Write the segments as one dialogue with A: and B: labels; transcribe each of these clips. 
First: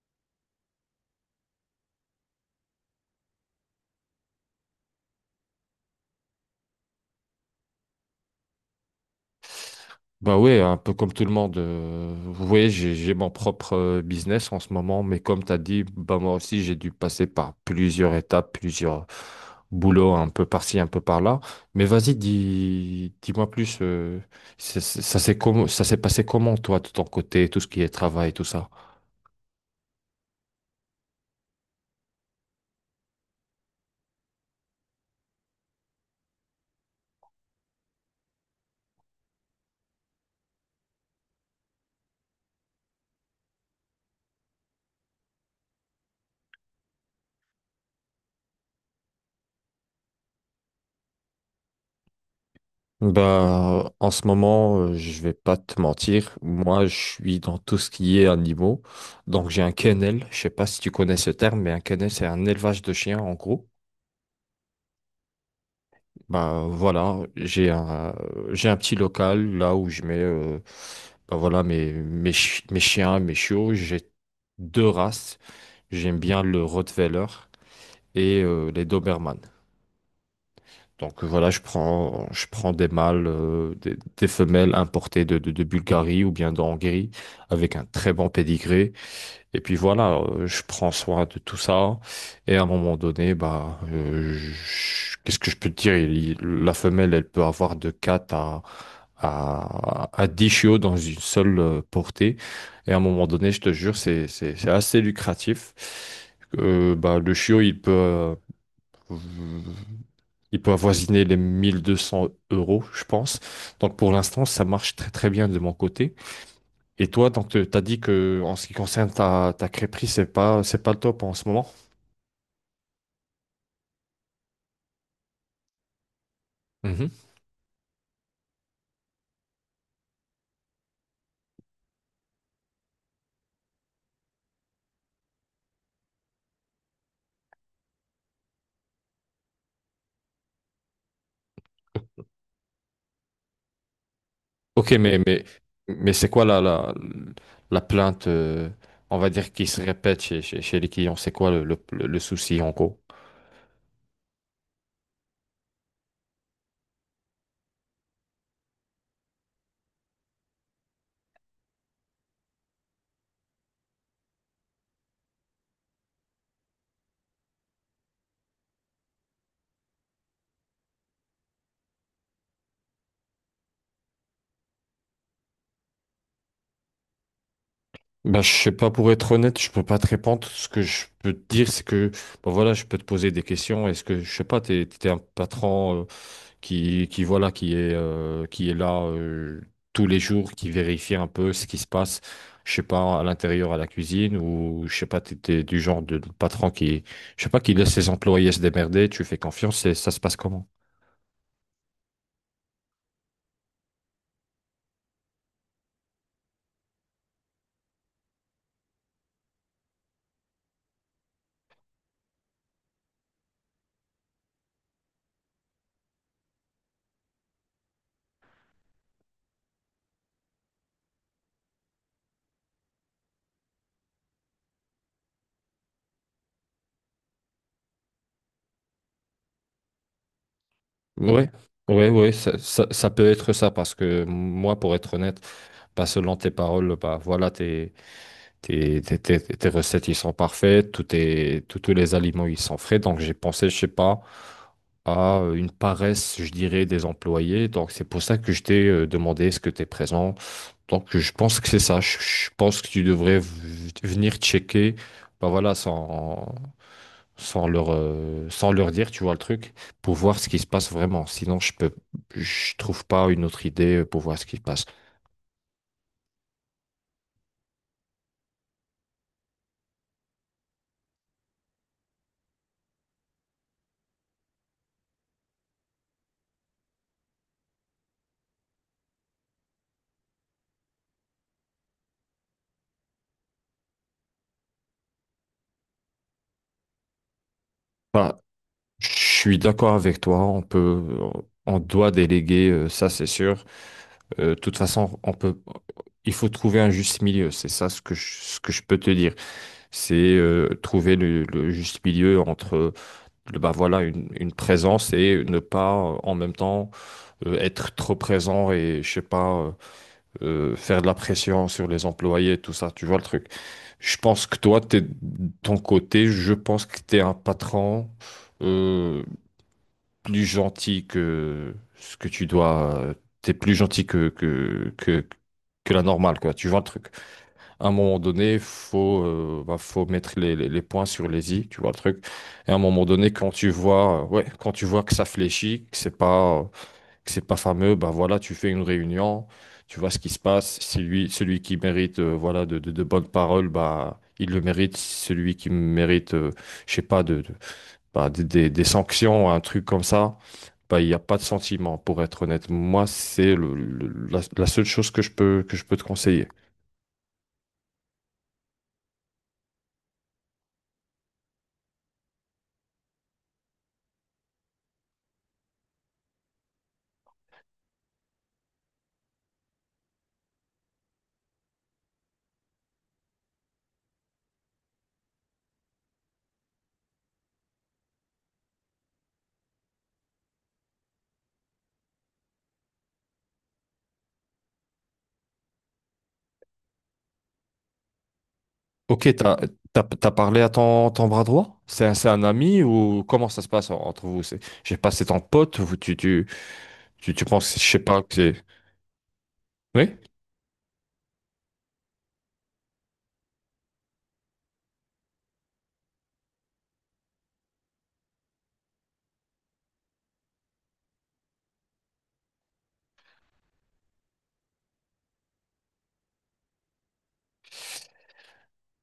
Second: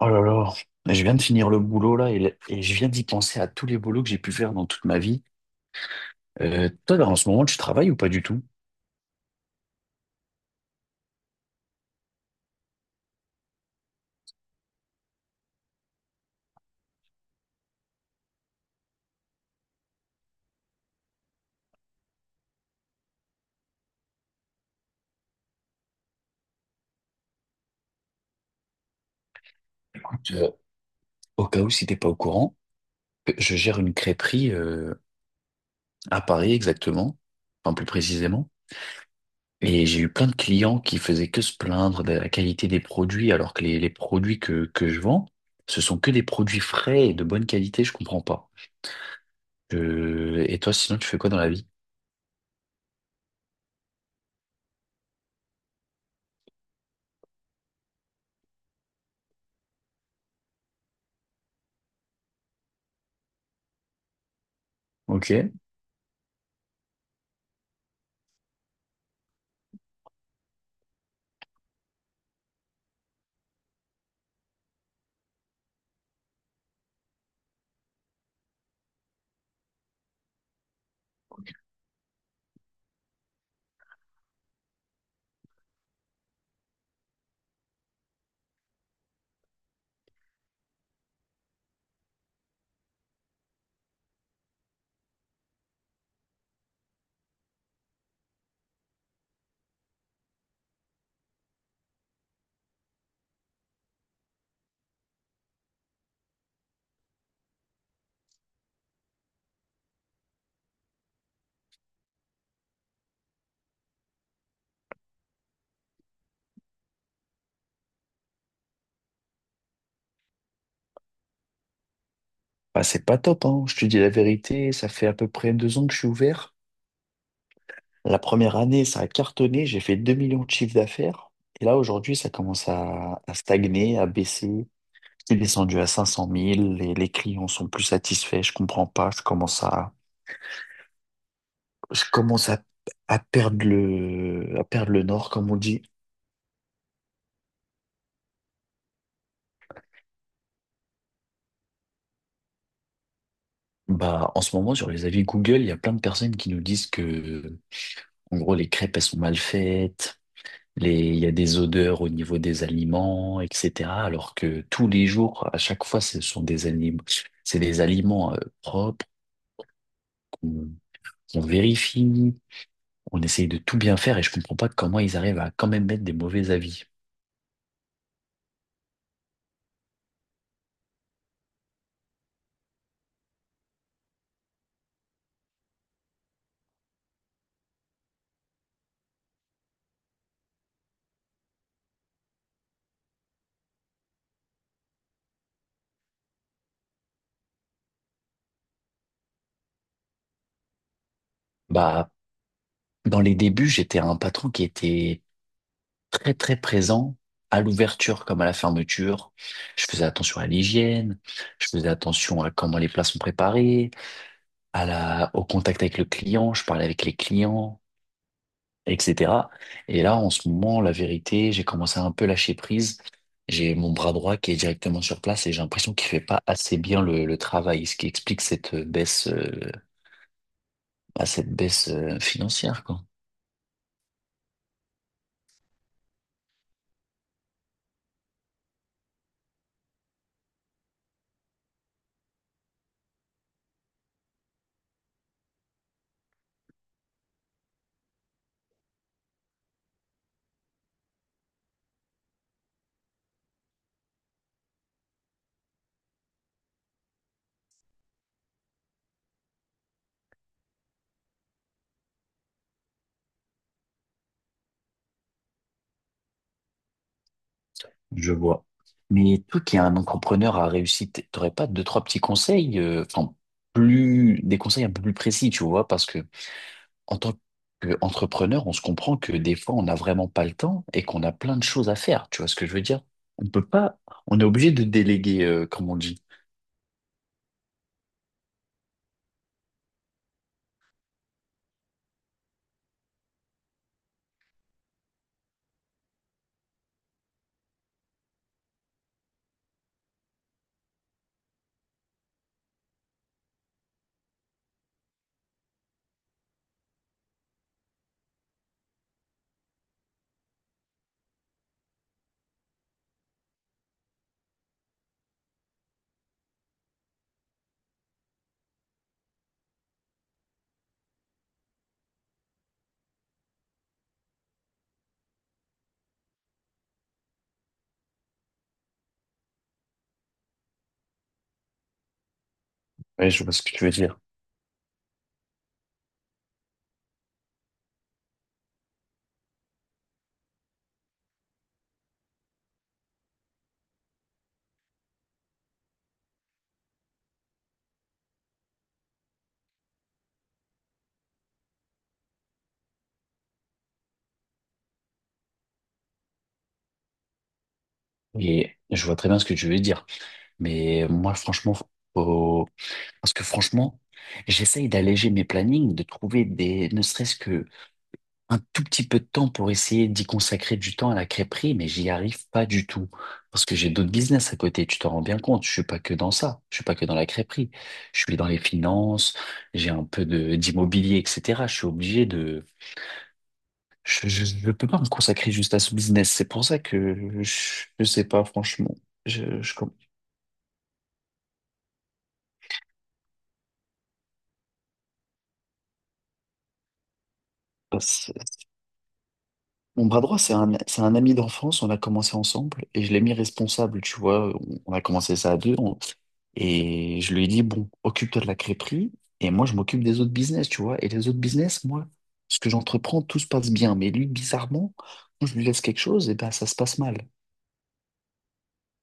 A: Oh là là, je viens de finir le boulot là et je viens d'y penser à tous les boulots que j'ai pu faire dans toute ma vie. Toi, là, en ce moment, tu travailles ou pas du tout?
B: Bah ouais, un peu comme tout le monde. Vous voyez, j'ai mon propre business en ce moment, mais comme tu as dit, bah moi aussi, j'ai dû passer par plusieurs étapes, plusieurs boulots, un peu par-ci, un peu par-là. Mais vas-y, dis-moi plus, ça s'est passé comment, toi, de ton côté, tout ce qui est travail, tout ça?
A: Écoute, au cas où si t'es pas au courant, je gère une crêperie à Paris exactement, enfin plus précisément. Et j'ai eu plein de clients qui faisaient que se plaindre de la qualité des produits, alors que les produits que je vends, ce sont que des produits frais et de bonne qualité, je comprends pas. Et toi, sinon, tu fais quoi dans la vie?
B: Bah, en ce moment, je vais pas te mentir, moi, je suis dans tout ce qui est animaux. Donc, j'ai un kennel, je sais pas si tu connais ce terme, mais un kennel, c'est un élevage de chiens, en gros.
A: Ok.
B: Bah voilà, j'ai un petit local là où je mets bah voilà mes chiens, mes chiots, j'ai deux races. J'aime bien le Rottweiler et les Doberman. Donc voilà, je prends des mâles des femelles importées de Bulgarie ou bien de Hongrie avec un très bon pédigré et puis voilà, je prends soin de tout ça. Et à un moment donné, bah, qu'est-ce que je peux te dire? La femelle, elle peut avoir de 4 à, à 10 chiots dans une seule portée. Et à un moment donné, je te jure, c'est assez lucratif. Bah, le chiot, il peut avoisiner les 1 200 euros, je pense. Donc pour l'instant, ça marche très très bien de mon côté. Et toi, donc, tu as dit que en ce qui concerne ta crêperie, c'est pas le top en ce moment.
A: Bah, c'est pas top, hein. Je te dis la vérité, ça fait à peu près 2 ans que je suis ouvert.
B: Mhm.
A: La première année, ça a cartonné, j'ai fait 2 millions de chiffre d'affaires. Et là, aujourd'hui, ça commence à stagner, à baisser. C'est descendu à 500 000, les clients sont plus satisfaits, je comprends pas, je commence à
B: Ok,
A: perdre le
B: mais,
A: nord,
B: mais,
A: comme on dit.
B: mais c'est quoi la plainte, on va dire, qui se répète chez les clients? C'est quoi le souci en gros?
A: Bah, en ce moment, sur les avis Google, il y a plein de personnes qui nous disent que, en gros, les crêpes, elles sont mal faites. Les, il y a des odeurs au niveau des aliments, etc. Alors que tous les jours, à chaque fois, ce sont des aliments, c'est des aliments propres qu'on qu'on vérifie, on essaye de tout bien faire et je comprends pas comment ils arrivent à quand même mettre des mauvais avis.
B: Ben, je sais pas, pour être honnête, je peux pas te répondre. Ce que je peux te dire, c'est que, ben voilà, je peux te poser des questions. Est-ce que, je sais pas, t'es un patron, qui voilà, qui est là tous les jours, qui vérifie un peu ce qui se passe, je sais pas, à l'intérieur, à la cuisine, ou je sais pas, t'es du genre de patron qui, je sais pas, qui laisse ses employés se démerder, tu fais confiance et ça se passe comment?
A: Bah, dans les débuts, j'étais un patron qui était très très présent à l'ouverture comme à la fermeture. Je faisais attention à l'hygiène, je faisais attention à comment les plats sont préparés, à la, au contact avec le client, je parlais avec les clients, etc. Et là, en ce moment, la vérité, j'ai commencé à un peu lâcher prise. J'ai mon bras droit qui est directement sur place et j'ai l'impression qu'il fait pas assez bien le travail, ce qui explique cette baisse, bah,
B: Ouais,
A: cette baisse
B: ouais, ouais, ça,
A: financière,
B: ça,
A: quoi.
B: ça peut être ça, parce que moi, pour être honnête, bah, selon tes paroles, bah voilà, t'es Tes, tes- tes- tes recettes, ils sont parfaites, tous tes- tous tous les aliments, ils sont frais. Donc, j'ai pensé, je sais pas, à une paresse, je dirais, des employés. Donc, c'est pour ça que je t'ai demandé est-ce que tu es présent. Donc, je pense que c'est ça. Je pense que tu devrais venir checker, bah voilà, sans leur dire, tu vois le truc, pour voir ce qui se passe vraiment. Sinon, je trouve pas une autre idée pour voir ce qui se passe.
A: Je vois. Mais toi qui es un entrepreneur à réussite, t'aurais pas deux, trois petits conseils, enfin, plus, des conseils un peu plus précis, tu vois, parce que en tant qu'entrepreneur, on se comprend que des fois, on n'a vraiment pas le temps et qu'on a plein de choses à faire. Tu vois ce que je veux dire? On peut pas, on est obligé de déléguer, comme on dit.
B: Enfin, je suis d'accord avec toi, on doit déléguer, ça c'est sûr. De toute façon, il faut trouver un juste milieu, c'est ça ce que je peux te dire. C'est trouver le juste milieu entre bah voilà, une présence et ne pas en même temps être trop présent et je sais pas faire de la pression sur les employés, tout ça, tu vois le truc. Je pense que toi, de ton côté, je pense que tu es un patron. Euh, plus gentil que ce que tu dois. T'es plus gentil que la normale, quoi. Tu vois le truc. À un moment donné, bah, faut mettre les points sur les i, tu vois le truc. Et à un moment
A: Ouais,
B: donné,
A: je
B: quand
A: vois ce
B: tu
A: que tu veux dire.
B: vois, euh, ouais, quand tu vois que ça fléchit, que c'est pas fameux, bah voilà, tu fais une réunion, tu vois ce qui se passe. C'est lui, celui qui mérite, voilà, de bonnes paroles, bah. Il le mérite. Si celui qui mérite, je sais pas, de bah, des sanctions, un truc comme ça, bah, il n'y a pas de sentiment, pour être honnête. Moi, c'est la seule chose que que je peux te conseiller.
A: Et je vois très bien ce que tu veux dire. Mais moi, franchement, faut- parce que franchement, j'essaye d'alléger mes plannings, de trouver des, ne serait-ce que un tout petit peu de temps pour essayer d'y consacrer du temps à la crêperie, mais j'y arrive pas du tout. Parce que j'ai d'autres business à côté, tu t'en rends bien compte. Je suis pas que dans ça. Je suis pas que dans la crêperie. Je suis dans les finances, j'ai un peu de, d'immobilier, etc. Je suis obligé de, je peux pas me consacrer juste à ce business. C'est pour ça que je sais pas, franchement.
B: Ok, t'as,
A: Je
B: t'as, t'as parlé à ton, ton bras droit? C'est un ami ou comment ça se passe entre vous? J'ai passé ton pote ou tu penses, je sais pas,
A: commence.
B: que c'est.
A: Mon
B: Oui?
A: bras droit, c'est un ami d'enfance, on a commencé ensemble et je l'ai mis responsable, tu vois, on a commencé ça à deux et je lui ai dit, bon, occupe-toi de la crêperie et moi je m'occupe des autres business, tu vois, et les autres business, moi, ce que j'entreprends, tout se passe bien, mais lui, bizarrement, quand je lui laisse quelque chose, et ben ça se passe mal.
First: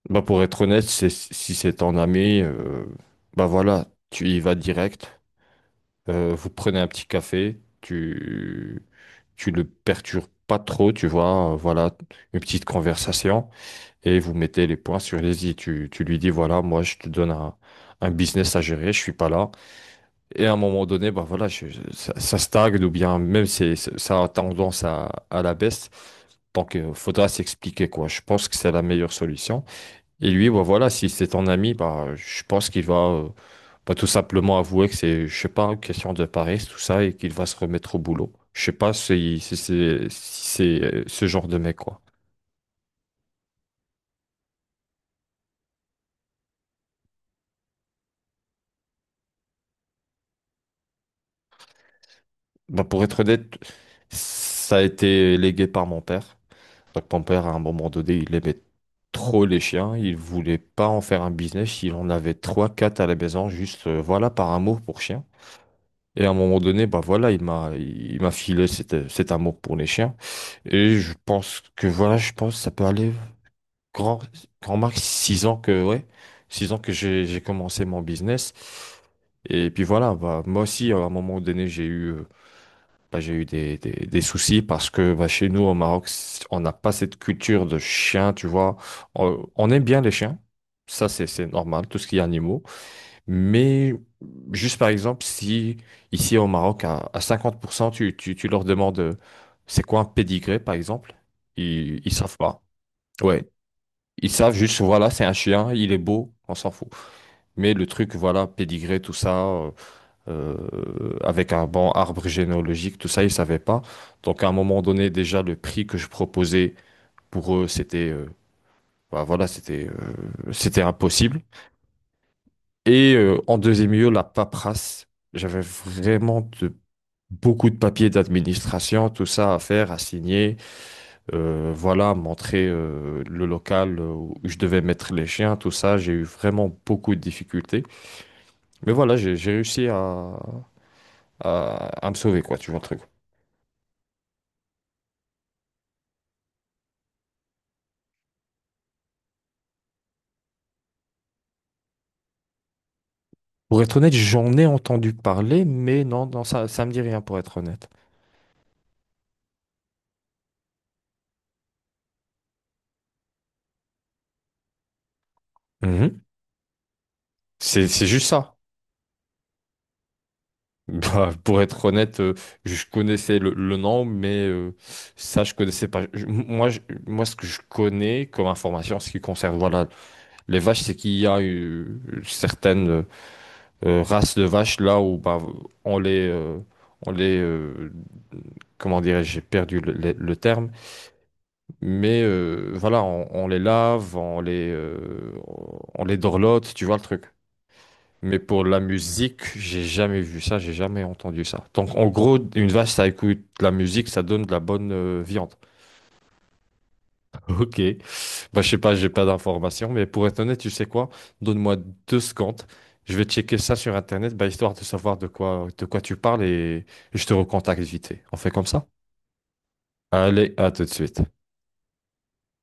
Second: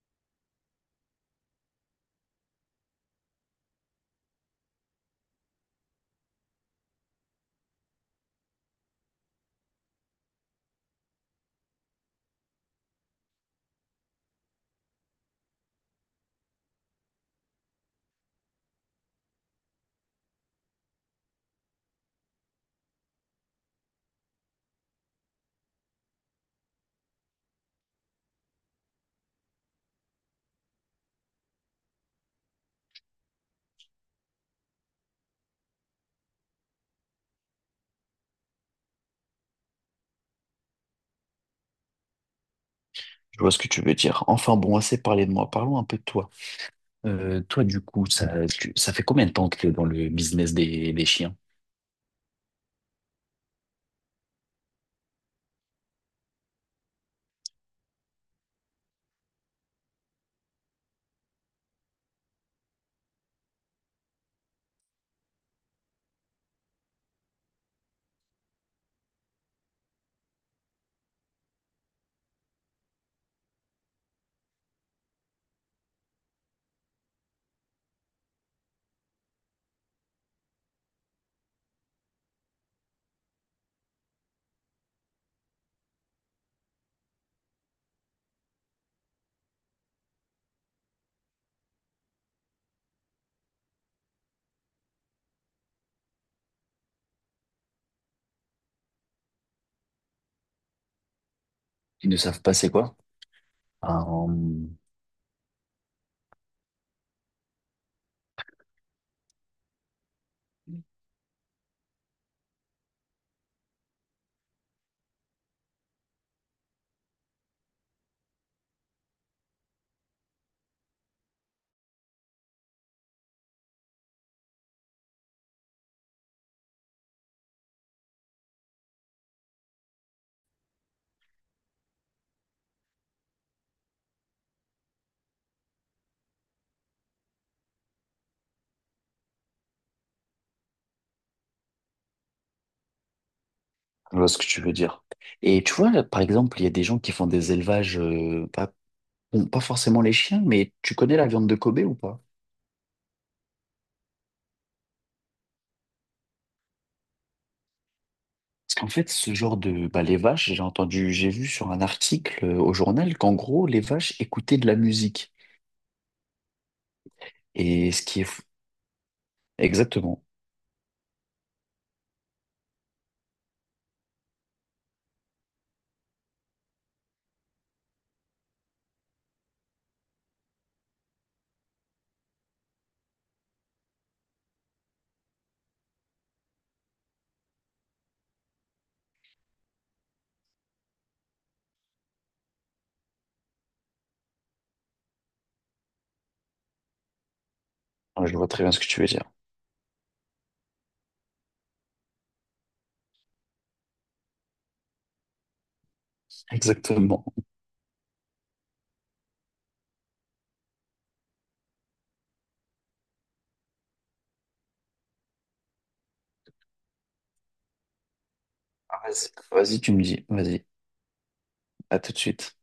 B: Bah, pour être honnête, si c'est ton ami, bah voilà, tu y vas direct. Vous prenez un petit café. Tu le perturbes pas trop, tu vois, voilà, une petite conversation et vous mettez les points sur les i. Tu lui dis, voilà, moi, je te donne un business à gérer, je suis pas là. Et à un moment donné, bah voilà, ça stagne ou bien même ça a tendance à la baisse. Donc, il faudra s'expliquer, quoi. Je pense que c'est la meilleure solution. Et lui, bah voilà, si c'est ton ami, bah, je pense qu'il va euh, bah, tout simplement avouer que c'est, je sais pas, une question de paresse, tout ça, et qu'il va se remettre au boulot. Je sais pas si c'est, ce genre de mec, quoi.
A: Je vois ce que tu veux dire. Enfin bon, assez parlé de moi, parlons un peu de toi. Toi, du coup, ça, ça fait combien de temps que tu es dans le business des chiens?
B: Bah, pour être honnête, ça a été légué par mon père. Donc, mon père, à un moment donné, il aimait trop les chiens. Il voulait pas en faire un business. Il en avait trois, quatre à la maison, juste, voilà, par amour pour chien. Et à un moment donné, bah voilà, il m'a filé cet amour pour les chiens. Et je pense que voilà, je pense que ça peut aller grand, grand max 6 ans que, ouais, 6 ans que j'ai commencé mon business. Et puis voilà, bah, moi aussi, à un moment donné, bah, j'ai eu des soucis parce que bah, chez nous, au Maroc, on n'a pas cette culture de chien, tu vois. On aime bien les chiens. Ça, c'est normal, tout ce qui est animaux. Mais juste par exemple, si ici au Maroc, à 50%, tu leur demandes c'est quoi un pédigré, par exemple, ils,
A: Ils
B: ils
A: ne
B: savent
A: savent pas
B: pas.
A: c'est quoi?
B: Ouais.
A: Ah,
B: Ils savent juste, voilà, c'est un chien, il est beau, on s'en fout. Mais le truc, voilà, pédigré, tout ça, avec un bon arbre généalogique, tout ça, ils savaient pas. Donc à un moment donné, déjà, le prix que je proposais pour eux, bah, voilà, c'était impossible. Et en deuxième lieu, la paperasse. J'avais vraiment beaucoup de papiers d'administration, tout ça à faire, à signer, voilà, montrer le local où je devais mettre les chiens, tout ça. J'ai eu vraiment beaucoup de difficultés. Mais voilà, j'ai réussi à, à me sauver, quoi, tu vois le truc.
A: je vois ce que tu veux dire. Et tu vois, là, par exemple, il y a des gens qui font des élevages, pas, bon, pas forcément les chiens, mais tu connais la viande de Kobe ou pas?
B: Pour être honnête, j'en ai entendu parler, mais non, non, ça me dit rien, pour être honnête.
A: Parce qu'en fait, ce genre de, bah, les vaches, j'ai entendu, j'ai vu sur un article au journal qu'en gros, les vaches écoutaient de la musique.
B: Mhm. C'est,
A: Et ce
B: c'est
A: qui est
B: juste
A: fou.
B: ça.
A: Exactement.
B: Bah, pour être honnête, je connaissais le nom, mais ça, je connaissais pas. Ce que je connais comme information, ce qui concerne voilà, les vaches, c'est qu'il y a certaines races de vaches là où bah, on les, euh, on les, euh, comment dirais-je, j'ai perdu le terme, mais voilà, on les lave, on les dorlote, tu vois le truc.
A: Ah, je
B: Mais
A: vois très
B: pour
A: bien
B: la
A: ce que tu veux dire.
B: musique, j'ai jamais vu ça, j'ai jamais entendu ça. Donc en gros, une vache, ça écoute de la musique, ça donne de la bonne viande.
A: Exactement.
B: Ok. Bah je sais pas, j'ai pas d'informations, mais pour être honnête, tu sais quoi? Donne-moi 2 secondes. Je vais checker ça sur internet, bah, histoire de savoir de quoi tu parles et je te recontacte vite fait. On fait comme ça?
A: Ah, vas-y, vas-y, tu me dis.
B: Allez,
A: Vas-y.
B: à tout de suite.
A: À tout de suite.